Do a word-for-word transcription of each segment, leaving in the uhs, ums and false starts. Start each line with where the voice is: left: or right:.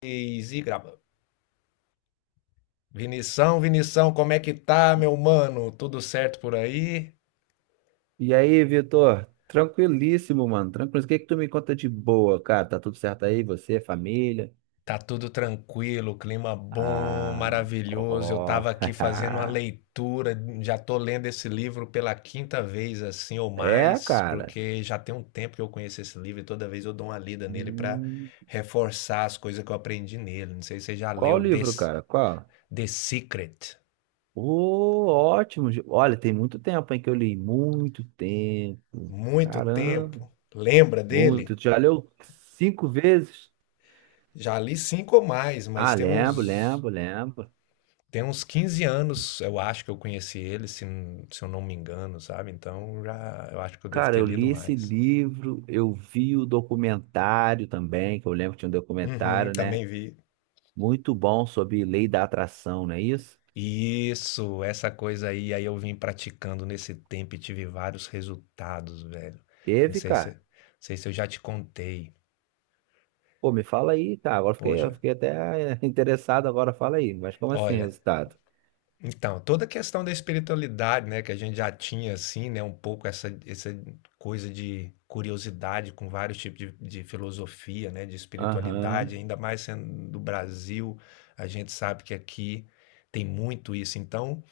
left: E grava. Vinição, Vinição, como é que tá, meu mano? Tudo certo por aí?
right: E aí, Vitor? Tranquilíssimo, mano. Tranquilo. O que que tu me conta de boa, cara? Tá tudo certo aí? Você, família?
left: Tá tudo tranquilo, clima bom,
right: Ah,
left: maravilhoso. Eu
right: ó.
left: tava aqui fazendo uma leitura, já tô lendo esse livro pela quinta vez, assim ou
right: É,
left: mais,
right: cara.
left: porque já tem um tempo que eu conheço esse livro e toda vez eu dou uma lida nele pra
right: Hum,
left: reforçar as coisas que eu aprendi nele. Não sei se você já
right: Qual o
left: leu The,
right: livro, cara? Qual?
left: The Secret.
right: Ô, ótimo. Gi- Olha, tem muito tempo, hein, que eu li. Muito tempo.
left: Muito
right: Caramba,
left: tempo. Lembra
right: muito.
left: dele?
right: Tu já leu cinco vezes?
left: Já li cinco ou mais, mas
right: Ah,
left: tem
right: lembro,
left: uns
right: lembro, lembro.
left: Tem uns quinze anos, eu acho que eu conheci ele, se, n- se eu não me engano, sabe? Então já eu acho que eu devo
right: Cara,
left: ter
right: eu
left: lido
right: li esse
left: mais.
right: livro, eu vi o documentário também, que eu lembro que tinha um
left: Uhum,
right: documentário, né?
left: também vi.
right: Muito bom sobre lei da atração, não é isso?
left: Isso, essa coisa aí, aí eu vim praticando nesse tempo e tive vários resultados, velho. Não
right: Teve,
left: sei se,
right: cara.
left: não sei se eu já te contei.
right: Pô, me fala aí, cara. Agora eu fiquei,
left: Poxa,
right: eu fiquei até eh, interessado, agora fala aí. Mas como assim,
left: olha.
right: resultado?
left: Então, toda a questão da espiritualidade, né, que a gente já tinha assim, né, um pouco essa essa coisa de curiosidade com vários tipos de de filosofia, né, de
right: Aham,
left: espiritualidade, ainda mais sendo do Brasil, a gente sabe que aqui tem muito isso. Então,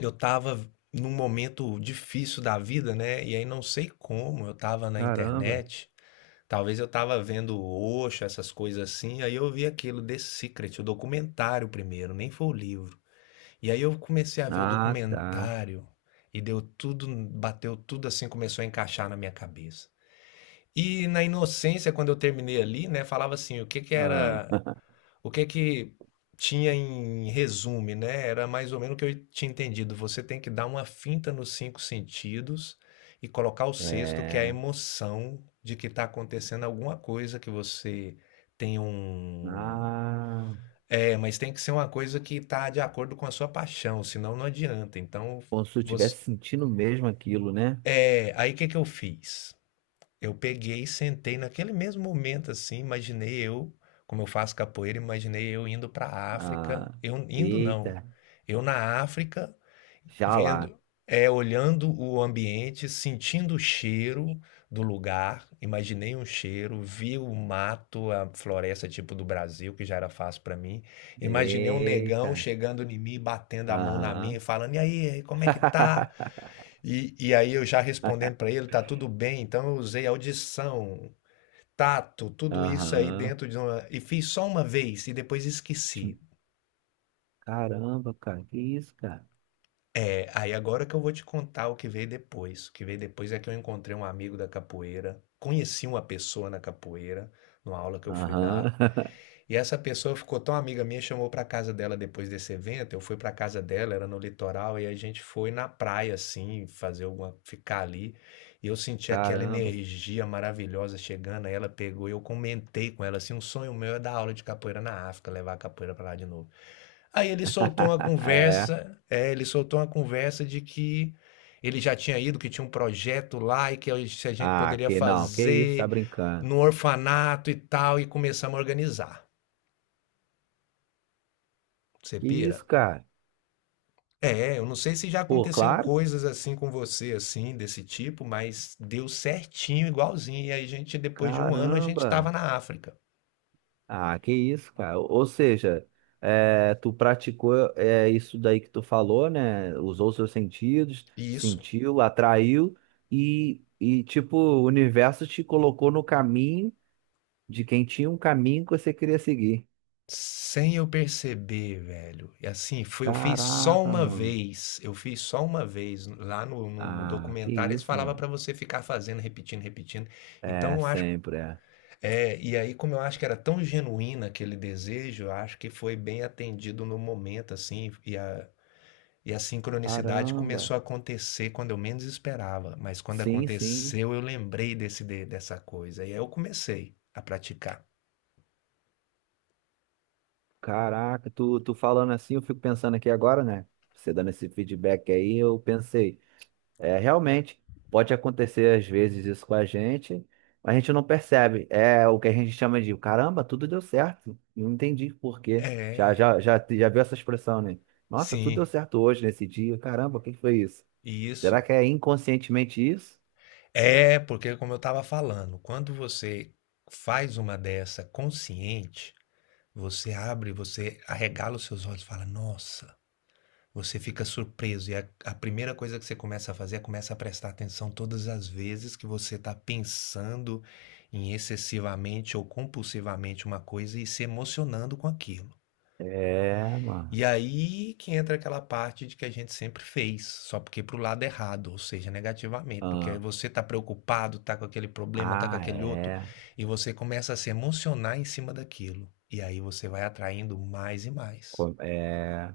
left: eu estava num momento difícil da vida, né, e aí não sei como, eu estava na
right: caramba.
left: internet, talvez eu estava vendo o Osho, essas coisas assim, aí eu vi aquilo The Secret, o documentário primeiro, nem foi o livro. E aí eu comecei a ver o
right: Ah, tá.
left: documentário e deu tudo, bateu tudo assim, começou a encaixar na minha cabeça. E na inocência, quando eu terminei ali, né, falava assim, o que que
right: Ah,
left: era, o que que tinha em resumo, né? Era mais ou menos o que eu tinha entendido. Você tem que dar uma finta nos cinco sentidos e colocar o sexto, que é a
right: é.
left: emoção de que está acontecendo alguma coisa que você tem um,
right: Ah,
left: é, mas tem que ser uma coisa que tá de acordo com a sua paixão, senão não adianta. Então,
right: como se eu
left: você...
right: estivesse sentindo mesmo aquilo, né?
left: É, aí o que que eu fiz? Eu peguei e sentei naquele mesmo momento, assim, imaginei eu, como eu faço capoeira, imaginei eu indo pra África.
right: Ah,
left: Eu indo não.
right: eita,
left: Eu na África,
right: já lá.
left: vendo é olhando o ambiente, sentindo o cheiro do lugar. Imaginei um cheiro, vi o mato, a floresta tipo do Brasil, que já era fácil para mim. Imaginei um negão
right: Eita.
left: chegando em mim, batendo a mão na minha,
right: Aham.
left: e falando: "E aí, como é que tá?" E, e aí eu já respondendo para ele: "Tá tudo bem". Então eu usei audição, tato, tudo isso aí
right: Aham.
left: dentro de uma e fiz só uma vez e depois
right: Tinha
left: esqueci.
right: um- Caramba, cara. Que isso, cara?
left: É, aí agora que eu vou te contar o que veio depois. O que veio depois é que eu encontrei um amigo da capoeira, conheci uma pessoa na capoeira, numa aula que eu fui
right: Aham.
left: dar, e essa pessoa ficou tão amiga minha, chamou para casa dela depois desse evento. Eu fui para casa dela, era no litoral, e a gente foi na praia assim, fazer alguma, ficar ali. E eu senti aquela
right: Caramba.
left: energia maravilhosa chegando, aí ela pegou e eu comentei com ela assim, um sonho meu é dar aula de capoeira na África, levar a capoeira para lá de novo. Aí ele soltou uma
right: É.
left: conversa, é, ele soltou uma conversa de que ele já tinha ido, que tinha um projeto lá e que a gente a gente
right: Ah,
left: poderia
right: que não. Que isso, tá
left: fazer
right: brincando?
left: no orfanato e tal, e começamos a organizar. Você
right: Que isso,
left: pira?
right: cara?
left: É, eu não sei se já
right: Pô,
left: aconteceu
right: claro.
left: coisas assim com você, assim, desse tipo, mas deu certinho, igualzinho. E aí a gente, depois de um ano, a gente estava
right: Caramba.
left: na África.
right: Ah, que isso, cara. Ou ou seja, é, tu praticou é, isso daí que tu falou, né? Usou seus sentidos,
left: Isso.
right: sentiu, atraiu e, e tipo, o universo te colocou no caminho de quem tinha um caminho que você queria seguir.
left: Sem eu perceber, velho. E assim, foi eu fiz só
right: Caraca,
left: uma
right: mano.
left: vez, eu fiz só uma vez. Lá no no no
right: Ah, que
left: documentário eles
right: isso,
left: falava pra
right: mano.
left: você ficar fazendo, repetindo, repetindo. Então
right: É,
left: eu acho
right: sempre é.
left: é, e aí como eu acho que era tão genuíno aquele desejo, eu acho que foi bem atendido no momento, assim, e a e a sincronicidade
right: Caramba.
left: começou a acontecer quando eu menos esperava, mas quando
right: Sim, sim.
left: aconteceu eu lembrei desse de dessa coisa, e aí eu comecei a praticar.
right: Caraca, tu, tu falando assim, eu fico pensando aqui agora, né? Você dando esse feedback aí, eu pensei, é, realmente, pode acontecer às vezes isso com a gente, mas a gente não percebe. É o que a gente chama de, caramba, tudo deu certo. Não entendi por quê. Já,
left: É,
right: já, já, já viu essa expressão, né? Nossa, tudo
left: sim,
right: deu certo hoje, nesse dia. Caramba, o que que foi isso?
left: e
right: Será
left: isso.
right: que é inconscientemente isso?
left: É, porque como eu estava falando, quando você faz uma dessa consciente, você abre, você arregala os seus olhos e fala, nossa, você fica surpreso. E a, a primeira coisa que você começa a fazer é começa a prestar atenção todas as vezes que você está pensando em excessivamente ou compulsivamente uma coisa e se emocionando com aquilo.
right: É,
left: E
right: mano.
left: aí que entra aquela parte de que a gente sempre fez, só porque pro lado errado, ou seja, negativamente, porque aí
right: Ah,
left: você tá preocupado, tá com aquele problema, tá com
right: ah,
left: aquele outro,
right: é.
left: e você começa a se emocionar em cima daquilo. E aí você vai atraindo mais e mais.
right: Co- É.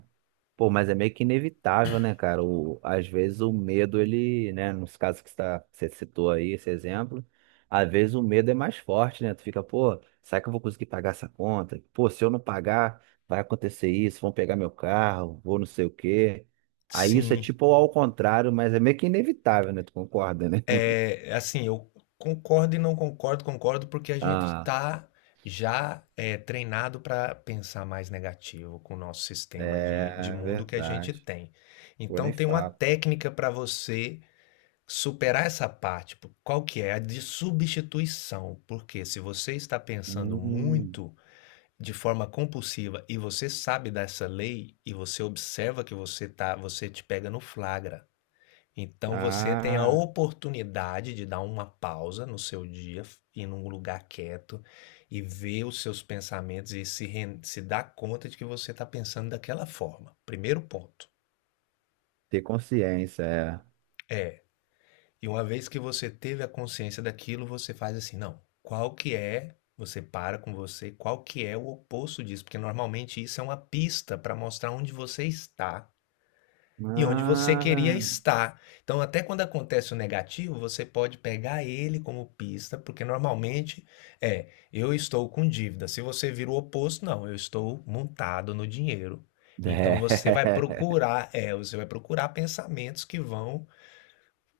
right: Pô, mas é meio que inevitável, né, cara? O, às vezes o medo, ele, né, nos casos que você, tá- que você citou aí, esse exemplo, às vezes o medo é mais forte, né? Tu fica, pô, será que eu vou conseguir pagar essa conta? Pô, se eu não pagar, vai acontecer isso, vão pegar meu carro, vou não sei o quê. Aí isso é
left: Sim,
right: tipo ao contrário, mas é meio que inevitável, né? Tu concorda, né?
left: é assim, eu concordo e não concordo, concordo porque a gente
right: Ah,
left: tá já é, treinado para pensar mais negativo com o nosso sistema de, de
right: é
left: mundo que a gente
right: verdade.
left: tem.
right: Pô,
left: Então
right: nem
left: tem uma
right: falo.
left: técnica para você Superar essa parte, po- qual que é? A de substituição. Porque se você está pensando
right: Hum.
left: muito de forma compulsiva e você sabe dessa lei e você observa que você tá, você te pega no flagra. Então você tem a
right: Ah,
left: oportunidade de dar uma pausa no seu dia, f- ir num lugar quieto e ver os seus pensamentos e se, ren- se dar conta de que você está pensando daquela forma. Primeiro ponto.
right: ter consciência, é.
left: É, e uma vez que você teve a consciência daquilo, você faz assim, não, qual que é, você para com você, qual que é o oposto disso, porque normalmente isso é uma pista para mostrar onde você está e onde você queria
right: Ah,
left: estar. Então, até quando acontece o negativo, você pode pegar ele como pista, porque normalmente é, eu estou com dívida. Se você vira o oposto, não, eu estou montado no dinheiro. Então você vai
right: é.
left: procurar, é, você vai procurar pensamentos que vão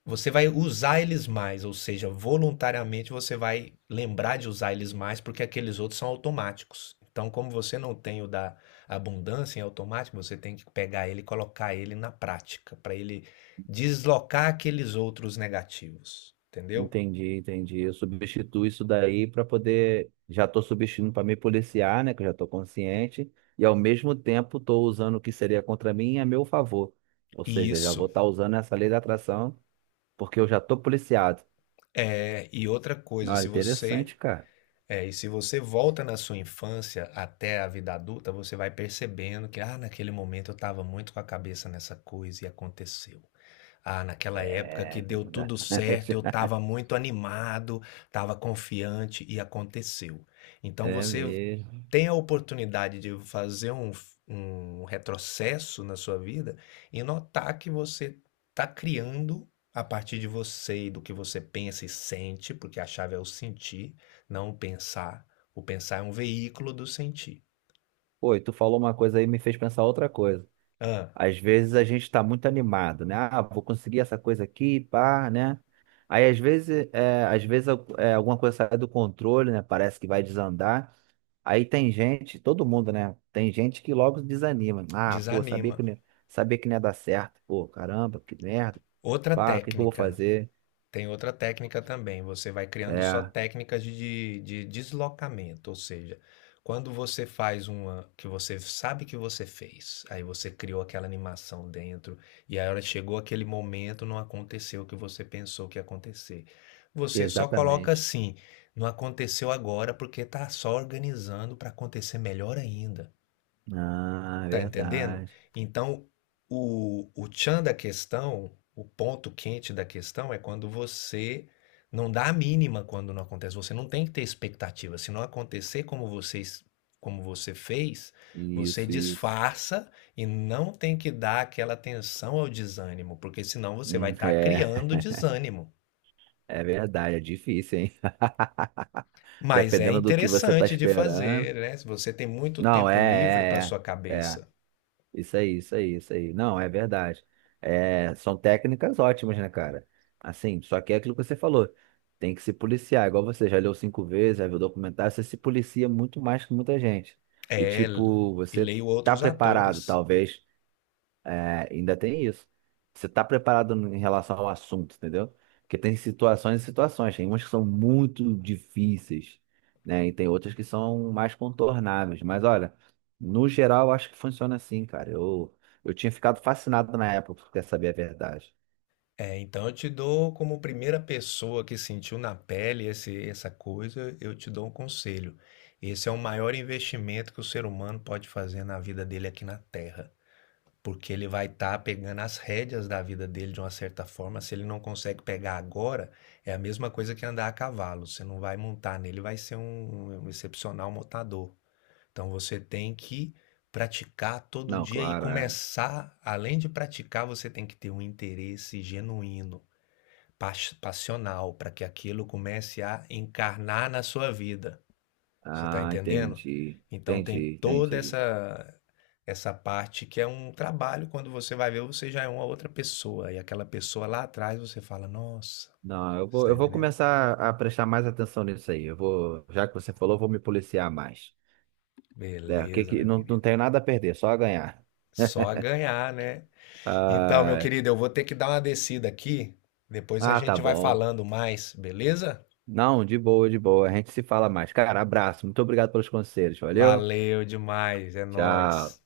left: você vai usar eles mais, ou seja, voluntariamente você vai lembrar de usar eles mais, porque aqueles outros são automáticos. Então, como você não tem o da abundância em automático, você tem que pegar ele e colocar ele na prática, para ele deslocar aqueles outros negativos, entendeu?
right: Entendi, entendi. Eu substituo isso daí para poder. Já estou substituindo para me policiar, né? Que eu já estou consciente. E ao mesmo tempo estou usando o que seria contra mim a meu favor. Ou
left: E
right: seja, já vou
left: isso
right: estar usando essa lei da atração porque eu já estou policiado.
left: é e outra coisa,
right: Olha,
left: se você
right: interessante, cara.
left: é, e se você volta na sua infância até a vida adulta, você vai percebendo que ah, naquele momento eu estava muito com a cabeça nessa coisa e aconteceu. Ah, naquela época que
right: É
left: deu tudo certo, eu
right: verdade.
left: estava muito animado, estava confiante e aconteceu. Então
right: É
left: você
right: mesmo.
left: tem a oportunidade de fazer um, um retrocesso na sua vida e notar que você está criando a partir de você e do que você pensa e sente, porque a chave é o sentir, não o pensar. O pensar é um veículo do sentir.
right: Pô, e tu falou uma coisa aí e me fez pensar outra coisa.
left: Ah,
right: Às vezes a gente está muito animado, né? Ah, vou conseguir essa coisa aqui, pá, né? Aí às vezes, é, às vezes al- é, alguma coisa sai do controle, né? Parece que vai desandar. Aí tem gente, todo mundo, né? Tem gente que logo desanima. Ah, pô, sabia
left: desanima.
right: que, não ia- sabia que não ia dar certo. Pô, caramba, que merda.
left: Outra
right: Pá, o que que eu vou
left: técnica
right: fazer?
left: Tem outra técnica também, você vai criando só
right: É,
left: técnicas de de deslocamento, ou seja, quando você faz uma que você sabe que você fez, aí você criou aquela animação dentro, e aí a hora chegou aquele momento, não aconteceu o que você pensou que ia acontecer. Você só coloca
right: exatamente.
left: assim: "Não aconteceu agora, porque tá só organizando para acontecer melhor ainda".
right: Ah, é
left: Tá entendendo?
right: verdade.
left: Então, o, o tchan da questão, o ponto quente da questão é quando você não dá a mínima quando não acontece. Você não tem que ter expectativa. Se não acontecer como você, como você fez, você
right: Isso, isso.
left: disfarça e não tem que dar aquela atenção ao desânimo, porque senão você vai
right: Hum,
left: estar
right: é,
left: criando desânimo.
right: é verdade, é difícil, hein?
left: Mas é
right: Dependendo do que você tá
left: interessante de
right: esperando.
left: fazer, né? Se você tem muito
right: Não,
left: tempo livre para
right: é,
left: sua
right: é, é, é.
left: cabeça.
right: Isso aí, isso aí, isso aí. Não, é verdade. É, são técnicas ótimas, né, cara? Assim, só que é aquilo que você falou. Tem que se policiar. Igual você já leu cinco vezes, já viu documentário, você se policia muito mais que muita gente. E,
left: É,
right: tipo,
left: e
right: você
left: leio
right: tá
left: outros atores.
right: preparado, talvez. É, ainda tem isso. Você tá preparado em relação ao assunto, entendeu? Porque tem situações e situações. Tem umas que são muito difíceis, né? E tem outras que são mais contornáveis. Mas olha, no geral, eu acho que funciona assim, cara. Eu, eu tinha ficado fascinado na época, porque quer saber a verdade.
left: É, então eu te dou como primeira pessoa que sentiu na pele esse, essa coisa, eu te dou um conselho. Esse é o maior investimento que o ser humano pode fazer na vida dele aqui na Terra, porque ele vai estar pegando as rédeas da vida dele de uma certa forma. Se ele não consegue pegar agora, é a mesma coisa que andar a cavalo. Você não vai montar nele, vai ser um, um excepcional montador. Então você tem que praticar todo
right: Não,
left: dia e
right: claro, é.
left: começar, além de praticar, você tem que ter um interesse genuíno pas passional, para que aquilo comece a encarnar na sua vida. Você está
right: Ah,
left: entendendo?
right: entendi.
left: Então tem
right: Entendi,
left: toda
right: entendi.
left: essa essa parte que é um trabalho, quando você vai ver, você já é uma outra pessoa. E aquela pessoa lá atrás, você fala, nossa,
right: Não, eu
left: você
right: vou,
left: está
right: eu vou
left: entendendo?
right: começar a prestar mais atenção nisso aí. Eu vou, já que você falou, eu vou me policiar mais. É, o que
left: Beleza,
right: que,
left: meu
right: não, não
left: querido.
right: tenho nada a perder, só a ganhar.
left: Só a ganhar, né? Então, meu
right: ah
left: querido, eu vou ter que dar uma descida aqui. Depois a
right: Ah, tá
left: gente vai
right: bom.
left: falando mais, beleza?
right: Não, de boa, de boa. A gente se fala mais. Cara, abraço. Muito obrigado pelos conselhos. Valeu?
left: Valeu demais, é nóis.
right: Tchau.